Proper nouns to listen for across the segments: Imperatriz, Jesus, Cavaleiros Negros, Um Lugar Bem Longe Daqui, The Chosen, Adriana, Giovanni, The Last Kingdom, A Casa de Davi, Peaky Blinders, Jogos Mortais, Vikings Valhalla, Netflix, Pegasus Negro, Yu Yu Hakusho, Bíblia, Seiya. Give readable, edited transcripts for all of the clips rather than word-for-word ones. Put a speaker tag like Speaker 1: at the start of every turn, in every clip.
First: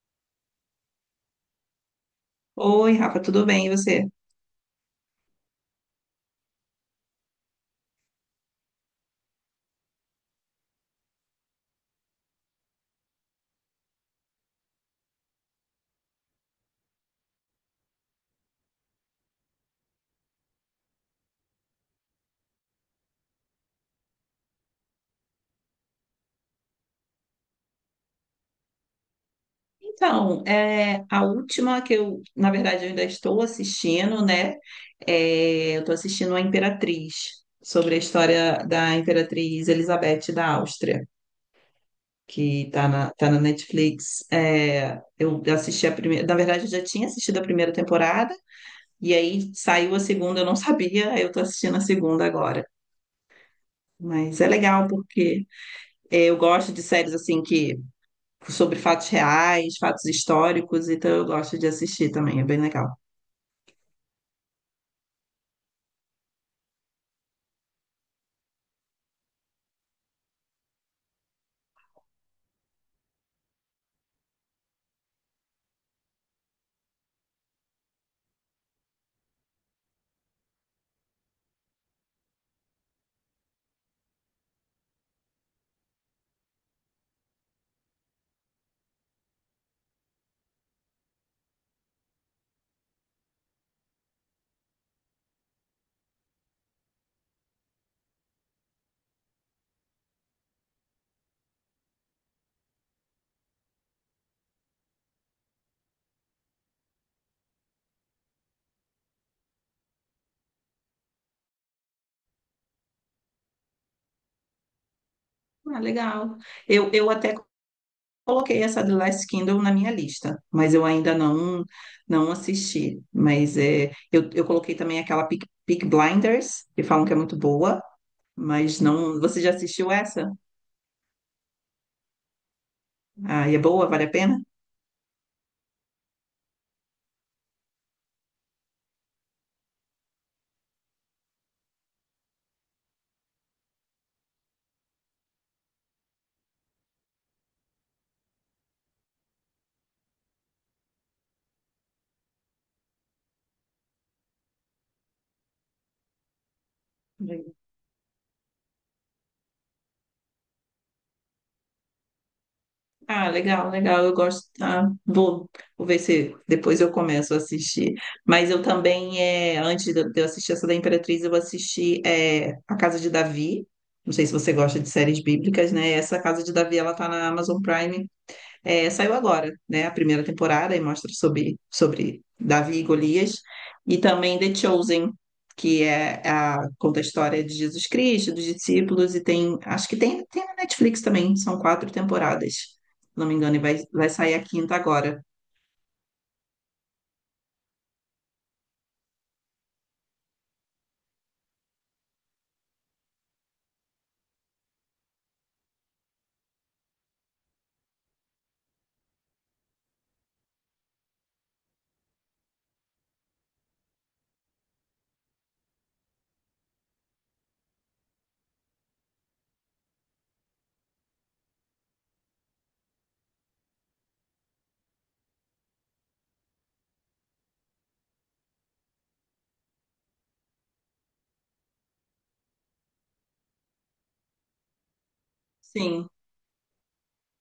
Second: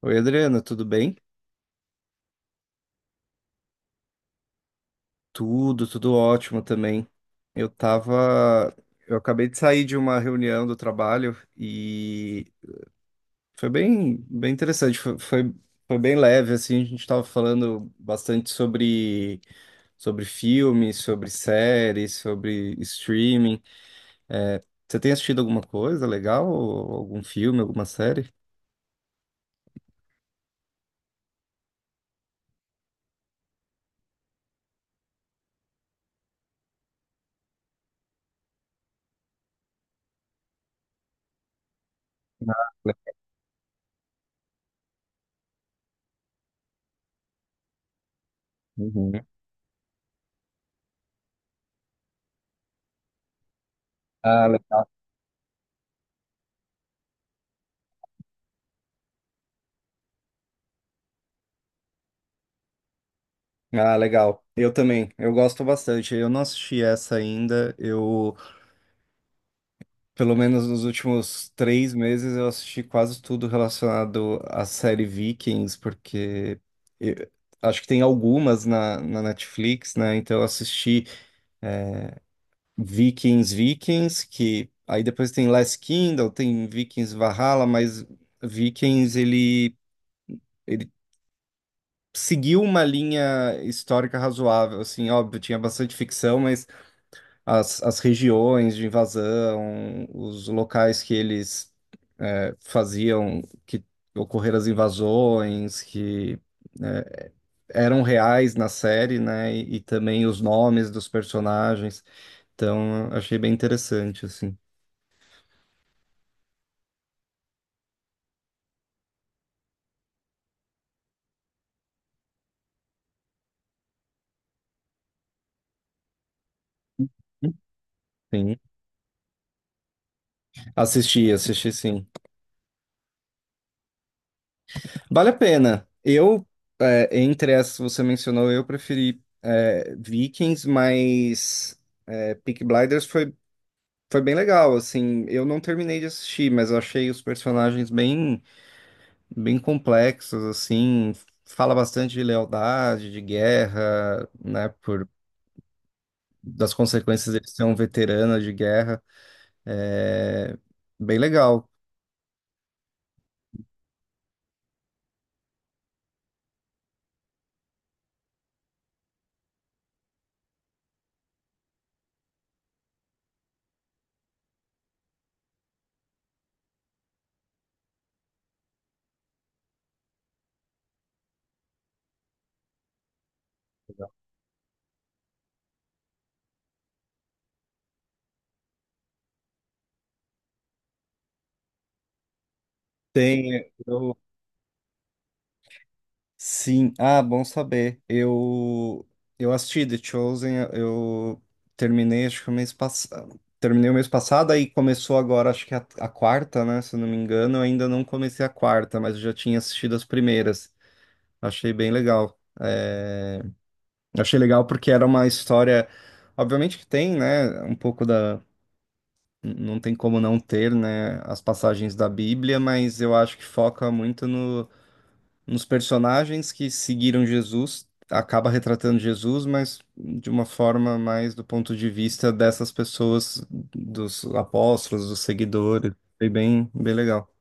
Speaker 1: Oi, Adriana, tudo bem?
Speaker 2: Oi, Rafa, tudo bem? E você?
Speaker 1: Tudo, ótimo também. Eu tava, eu acabei de sair de uma reunião do trabalho e foi bem interessante, foi bem leve assim, a gente tava falando bastante sobre filmes, sobre séries, sobre streaming. É, você tem assistido alguma coisa legal? Ou algum filme, alguma série?
Speaker 2: Então, a última que eu ainda estou assistindo, né? Eu estou assistindo a Imperatriz, sobre a história da Imperatriz Elizabeth da Áustria, que está tá na Netflix. Eu assisti a primeira, na verdade, eu já tinha assistido a primeira temporada,
Speaker 1: Uhum.
Speaker 2: e aí saiu a segunda, eu não sabia, aí eu estou assistindo a segunda agora. Mas
Speaker 1: Ah,
Speaker 2: é
Speaker 1: legal.
Speaker 2: legal porque eu gosto de séries assim que sobre fatos reais, fatos históricos, então eu gosto de assistir também, é bem legal.
Speaker 1: Ah, legal. Eu também. Eu gosto bastante. Eu não assisti essa ainda. Eu Pelo menos nos últimos 3 meses eu assisti quase tudo relacionado à série Vikings, porque eu- acho que tem algumas na Netflix, né? Então eu assisti Vikings, que aí depois tem Last Kingdom, tem Vikings Valhalla, mas Vikings ele seguiu uma linha histórica razoável, assim, óbvio, tinha bastante ficção, mas as regiões de invasão, os locais que eles faziam que ocorreram as invasões, que eh, eram reais na série, né? E também os nomes dos personagens. Então, eu achei bem interessante, assim.
Speaker 2: Ah, legal. Eu até coloquei essa The Last Kingdom na minha lista, mas eu ainda não assisti. Mas eu coloquei também aquela Peaky Blinders, que falam que é muito boa,
Speaker 1: Sim,
Speaker 2: mas não. Você já assistiu essa?
Speaker 1: assisti sim.
Speaker 2: Ah, e é boa? Vale a pena?
Speaker 1: Vale a pena. É, entre essas que você mencionou, eu preferi é, Vikings, mas é, Peaky Blinders foi bem legal, assim, eu não terminei de assistir, mas eu achei os personagens bem complexos, assim, fala bastante de lealdade, de guerra, né, por, das consequências de ser um veterano de guerra, é bem legal.
Speaker 2: Ah, legal, legal. Eu gosto. Tá? Vou ver se depois eu começo a assistir. Mas eu também, antes de eu assistir essa da Imperatriz, eu assisti A Casa de Davi. Não sei se você gosta de séries bíblicas, né? Essa Casa de Davi, ela tá na Amazon Prime. Saiu agora, né? A primeira temporada e mostra sobre Davi e Golias. E também The Chosen, que é conta a história de Jesus Cristo, dos discípulos, e tem, acho que tem na Netflix também, são quatro temporadas, se não me engano, e
Speaker 1: Tem,
Speaker 2: vai
Speaker 1: eu,
Speaker 2: sair a quinta agora.
Speaker 1: Sim, ah, bom saber. Eu assisti The Chosen, eu terminei acho que o mês passado. Terminei o mês passado aí começou agora acho que a quarta, né, se eu não me engano, eu ainda não comecei a quarta, mas eu já tinha assistido as primeiras. Achei bem legal. É, achei legal porque era uma história, obviamente que tem, né, um pouco da não tem como não ter, né, as passagens da Bíblia, mas eu acho que foca muito no nos personagens que seguiram Jesus, acaba retratando Jesus, mas de uma forma mais do ponto de vista dessas pessoas, dos apóstolos, dos seguidores.
Speaker 2: Sim.
Speaker 1: Foi bem legal.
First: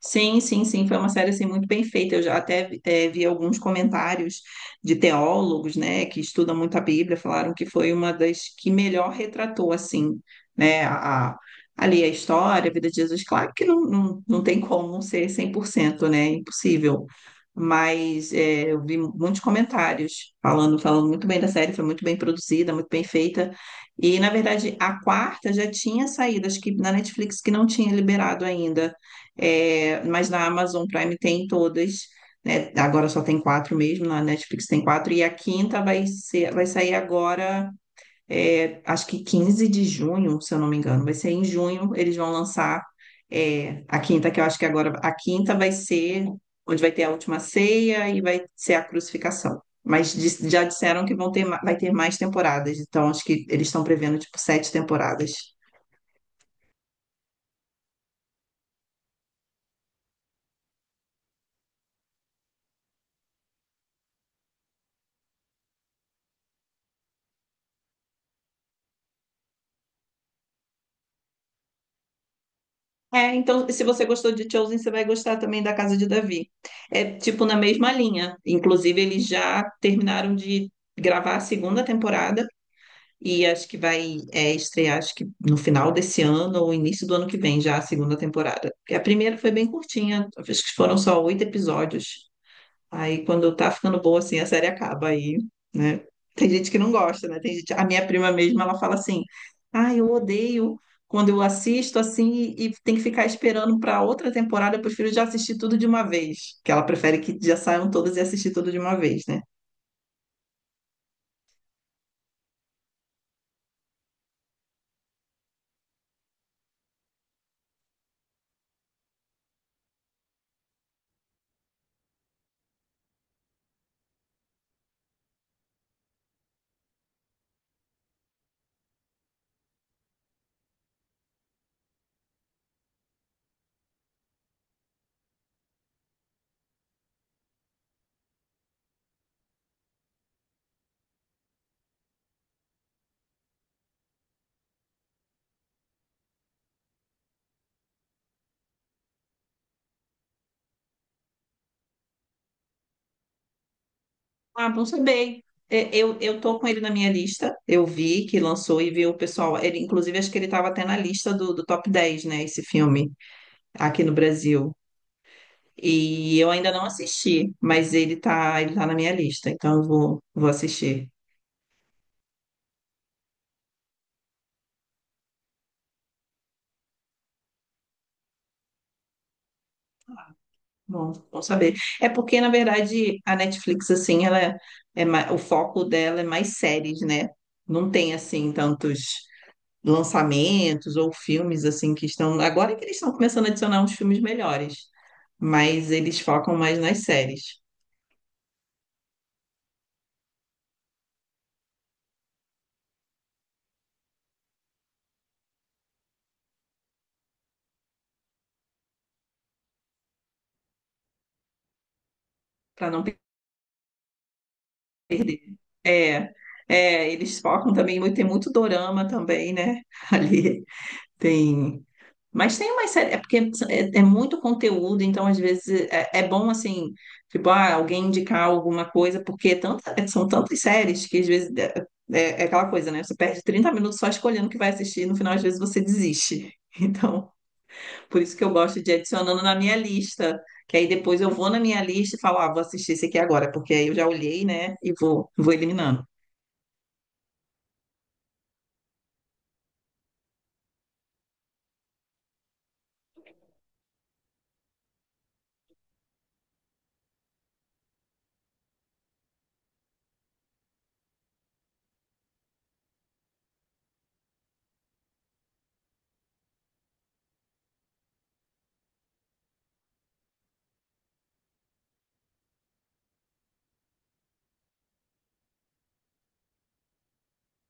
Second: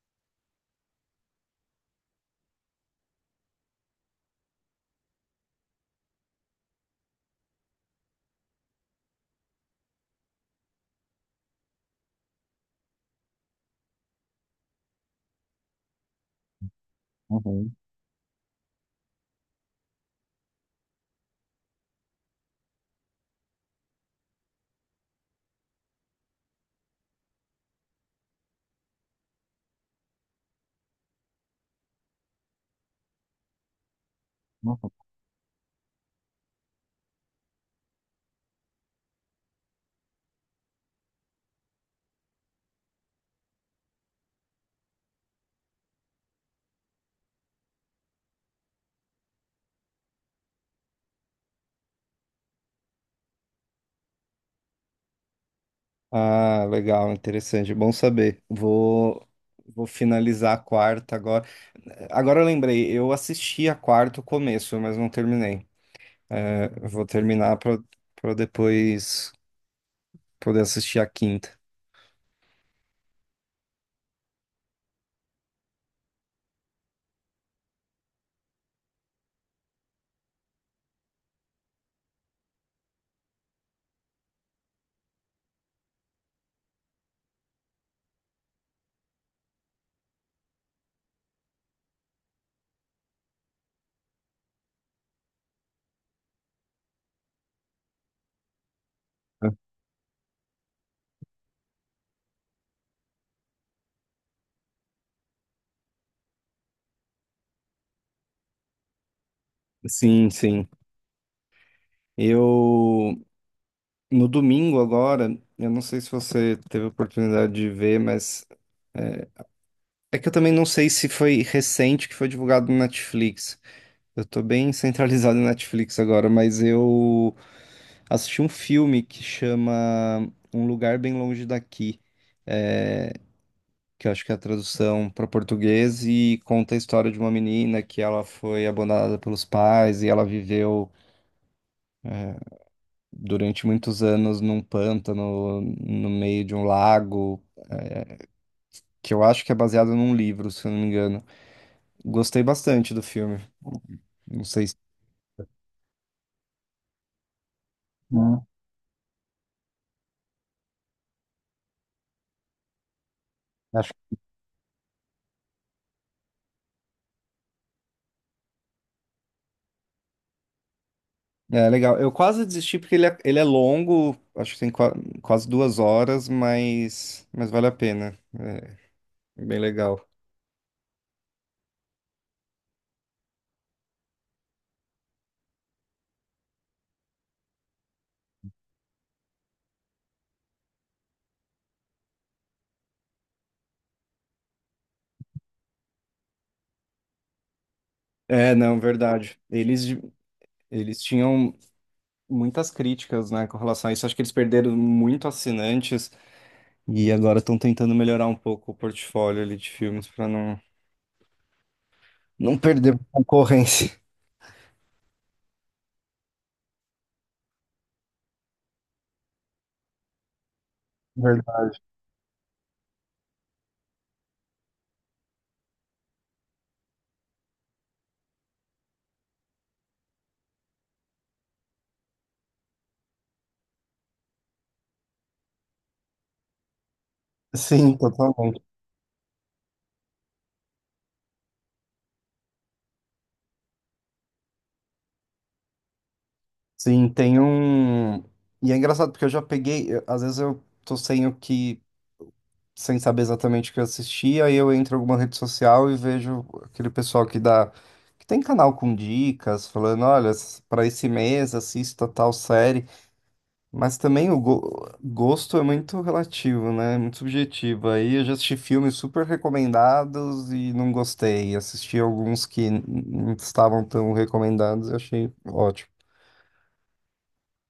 Speaker 2: Sim, sim, sim, foi uma série assim muito bem feita. Eu já até vi alguns comentários de teólogos, né, que estudam muito a Bíblia, falaram que foi uma das que melhor retratou assim, né, ali a história, a vida de Jesus. Claro que não tem como ser 100%, né, impossível.
Speaker 1: Uhum,
Speaker 2: Mas eu vi muitos comentários falando, falando muito bem da série, foi muito bem produzida, muito bem feita. E na verdade a quarta já tinha saído, acho que na Netflix que não tinha liberado ainda. É, mas na Amazon Prime tem todas, né? Agora só tem quatro mesmo, na Netflix tem
Speaker 1: uhum.
Speaker 2: quatro, e a quinta vai ser, vai sair agora, acho que 15 de junho, se eu não me engano. Vai ser em junho, eles vão lançar a quinta, que eu acho que agora a quinta vai ser onde vai ter a última ceia e vai ser a crucificação. Mas já disseram que vão ter, vai ter mais temporadas, então acho que eles estão prevendo tipo sete temporadas.
Speaker 1: Ah, legal, interessante, bom saber. Vou finalizar a quarta agora. Agora eu lembrei, eu assisti a quarta o começo, mas não terminei. Eu Vou terminar para depois poder assistir a quinta.
Speaker 2: É, então, se você gostou de Chosen, você vai gostar também da Casa de Davi. É tipo na mesma linha. Inclusive, eles já terminaram de gravar a segunda temporada e acho que vai estrear, acho que no final desse ano ou início do ano que vem, já a segunda temporada. Porque a primeira foi bem curtinha, acho que foram só oito episódios. Aí quando tá ficando boa assim, a série acaba aí, né? Tem gente que não gosta, né? Tem gente, a minha prima mesmo, ela fala assim: "Ah, eu odeio quando eu assisto assim e tem que ficar esperando para outra temporada, eu prefiro já assistir tudo de uma vez", que ela prefere que já saiam todas e assistir tudo de uma vez, né?
Speaker 1: Sim, sim. Eu No domingo agora, eu não sei se você teve a oportunidade de ver, mas é que eu também não sei se foi recente que foi divulgado no Netflix. Eu tô bem centralizado no Netflix agora, mas eu assisti um filme que chama Um Lugar Bem Longe Daqui, é, que eu acho que é a tradução para português e conta a história de uma menina que ela foi abandonada pelos pais e ela viveu durante muitos anos num pântano no meio de um lago. Que eu acho que é baseado num livro, se eu não me engano. Gostei bastante do filme. Não sei
Speaker 2: Ah,
Speaker 1: se.
Speaker 2: bom saber. Eu tô com ele na minha lista. Eu vi que
Speaker 1: Hum,
Speaker 2: lançou e vi o pessoal. Ele, inclusive, acho que ele estava até na lista do top 10, né? Esse filme
Speaker 1: acho
Speaker 2: aqui no
Speaker 1: que
Speaker 2: Brasil. E eu ainda não assisti, mas ele tá na minha lista, então eu vou assistir.
Speaker 1: é legal. Eu quase desisti porque ele é longo, acho que tem quase 2 horas, mas vale a pena. É é bem legal.
Speaker 2: Bom, bom saber. É porque, na verdade, a Netflix, assim, ela é, é ma- o foco dela é mais séries, né? Não tem, assim, tantos lançamentos ou filmes, assim, que estão. Agora é que eles estão começando a adicionar uns filmes melhores, mas eles focam mais nas séries.
Speaker 1: É, não, verdade. Eles tinham muitas críticas, né, com relação a isso. Acho que eles perderam muito assinantes e agora estão tentando melhorar um pouco o portfólio ali de filmes para não
Speaker 2: Para
Speaker 1: perder
Speaker 2: não
Speaker 1: concorrência.
Speaker 2: perder. É, eles focam também, tem muito dorama também, né? Ali
Speaker 1: Verdade.
Speaker 2: tem. Mas tem uma série, é porque é muito conteúdo, então às vezes é bom assim, tipo, ah, alguém indicar alguma coisa, porque é são tantas séries que às vezes é- é aquela coisa, né? Você perde 30 minutos só escolhendo o que vai assistir, e no final às vezes você desiste. Então,
Speaker 1: Sim,
Speaker 2: por isso que eu
Speaker 1: totalmente.
Speaker 2: gosto de ir adicionando na minha lista, que aí depois eu vou na minha lista e falo, ah, vou assistir esse aqui agora, porque aí eu já olhei, né, e vou eliminando.
Speaker 1: Sim, tem um. E é engraçado porque eu já peguei. Às vezes eu tô sem o que. Sem saber exatamente o que eu assisti, aí eu entro em alguma rede social e vejo aquele pessoal que dá. Que tem canal com dicas, falando: olha, para esse mês assista tal série. Mas também o gosto é muito relativo, né? É muito subjetivo. Aí eu já assisti filmes super recomendados e não gostei. Assisti alguns que não estavam tão recomendados e achei ótimo.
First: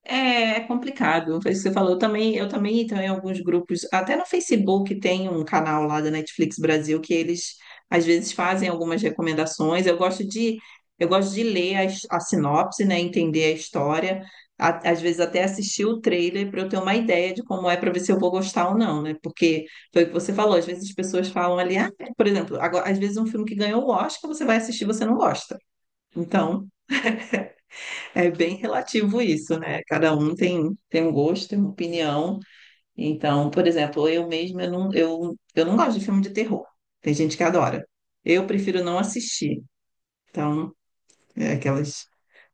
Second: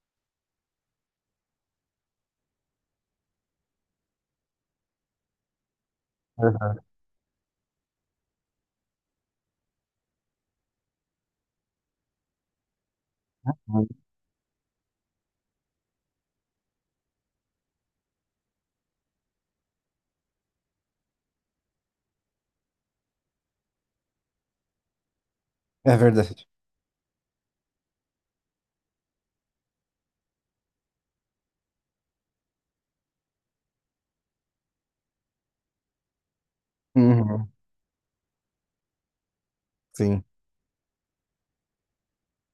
Speaker 2: É, é complicado, foi isso que você falou. Eu também entro em alguns grupos, até no Facebook tem um canal lá da Netflix Brasil que eles às vezes fazem algumas recomendações. Eu gosto de ler a sinopse, né, entender a
Speaker 1: Uhum.
Speaker 2: história, às vezes até assistir o trailer para eu ter uma ideia de como é para ver se eu vou gostar ou não, né? Porque foi o que você falou, às vezes as pessoas falam ali, ah, é, por exemplo, agora, às vezes um filme que ganhou o Oscar, você vai assistir, e você não gosta.
Speaker 1: É verdade.
Speaker 2: Então, é bem relativo isso, né? Cada um tem, tem um gosto, tem uma opinião. Então, por exemplo, eu mesma eu não gosto de filme de terror. Tem gente que
Speaker 1: Uhum,
Speaker 2: adora. Eu prefiro não assistir.
Speaker 1: sim.
Speaker 2: Então, é aqueles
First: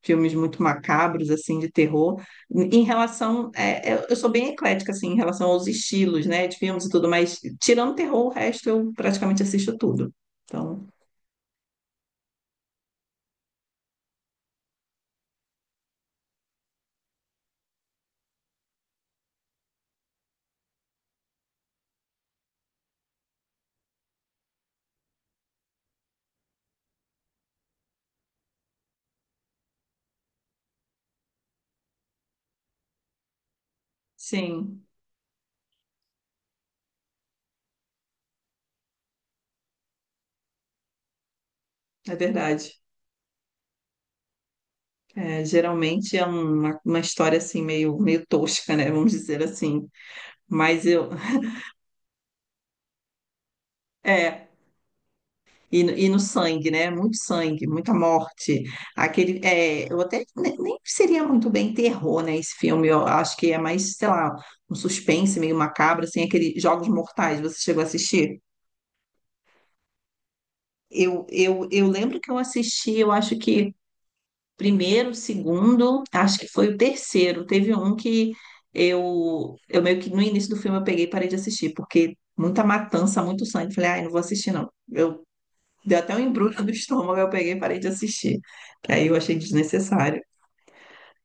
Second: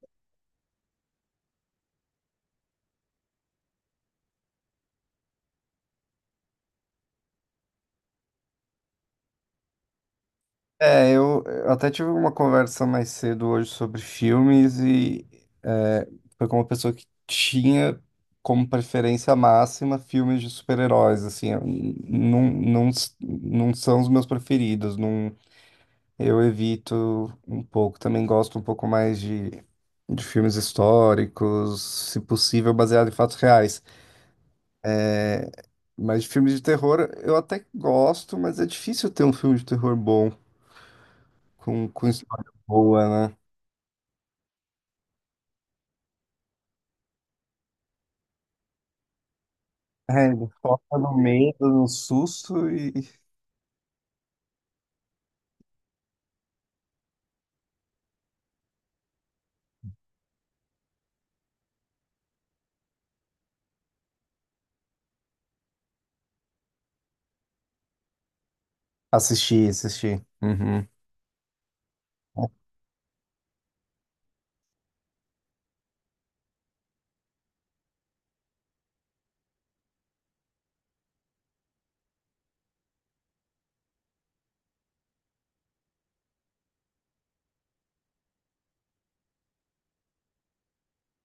Speaker 2: filmes muito macabros, assim, de terror. Em relação. Eu sou bem eclética, assim, em relação aos estilos, né, de filmes e tudo, mas tirando terror, o resto eu praticamente assisto tudo. Então,
Speaker 1: É, eu até tive uma conversa mais cedo hoje sobre filmes e é, foi com uma pessoa que tinha como preferência máxima filmes de super-heróis, assim, eu não são os meus preferidos, não, eu evito um pouco, também gosto um pouco mais de filmes históricos, se possível baseado em fatos reais,
Speaker 2: sim,
Speaker 1: mas de filmes de terror eu até gosto, mas é difícil ter um filme de terror bom. Com
Speaker 2: é
Speaker 1: história
Speaker 2: verdade.
Speaker 1: boa, né?
Speaker 2: É, geralmente é uma história assim meio, meio tosca, né? Vamos dizer assim.
Speaker 1: É, ele
Speaker 2: Mas
Speaker 1: foca
Speaker 2: eu
Speaker 1: no medo, no susto e
Speaker 2: é e, e no sangue, né? Muito sangue, muita morte. Aquele eu até nem seria muito bem terror, né? Esse filme eu acho que é mais, sei lá, um suspense meio macabro, assim, aquele Jogos Mortais. Você chegou a assistir?
Speaker 1: assisti. Uhum.
Speaker 2: Eu lembro que eu assisti, eu acho que primeiro, segundo, acho que foi o terceiro. Teve um que eu meio que no início do filme eu peguei e parei de assistir, porque muita matança, muito sangue. Falei, ai, não vou assistir, não. Eu deu até um embrulho do estômago, eu peguei e parei de assistir. Aí eu achei desnecessário.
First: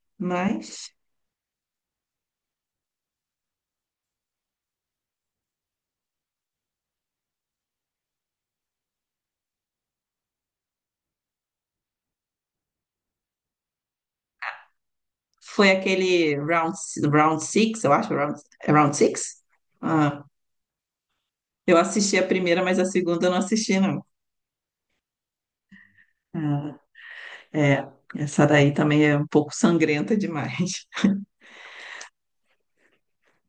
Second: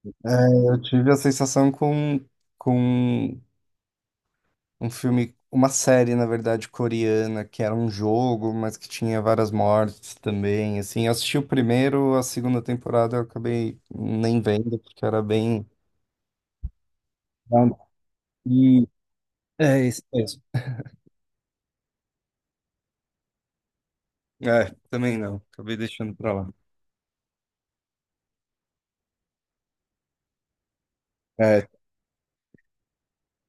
Speaker 1: É, eu
Speaker 2: Mas
Speaker 1: tive a sensação com um filme, uma série, na verdade, coreana, que era um jogo, mas que tinha várias mortes também. Assim, eu assisti o primeiro, a segunda temporada eu acabei nem vendo, porque era bem.
Speaker 2: foi aquele round
Speaker 1: Não,
Speaker 2: six, eu acho, é é
Speaker 1: e
Speaker 2: round six?
Speaker 1: é isso
Speaker 2: Ah,
Speaker 1: mesmo.
Speaker 2: eu assisti a primeira, mas a segunda eu não assisti, não.
Speaker 1: É, também não. Acabei deixando pra lá.
Speaker 2: Ah, é, essa daí também é um pouco sangrenta demais.
Speaker 1: É,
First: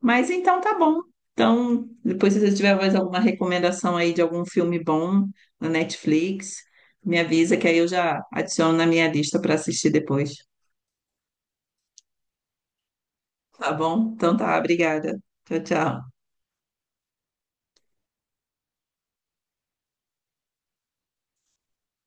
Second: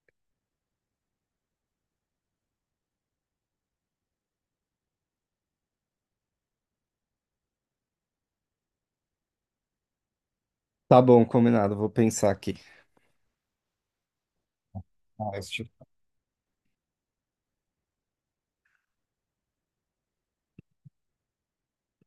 Speaker 2: Mas então tá bom. Então, depois se você tiver mais alguma recomendação aí de algum filme bom na Netflix, me avisa que aí eu já adiciono na minha lista para assistir depois.
Speaker 1: tá bom, combinado. Vou pensar aqui.
Speaker 2: Tá bom? Então tá, obrigada.
Speaker 1: Ah, eu
Speaker 2: Tchau,
Speaker 1: assisti
Speaker 2: tchau.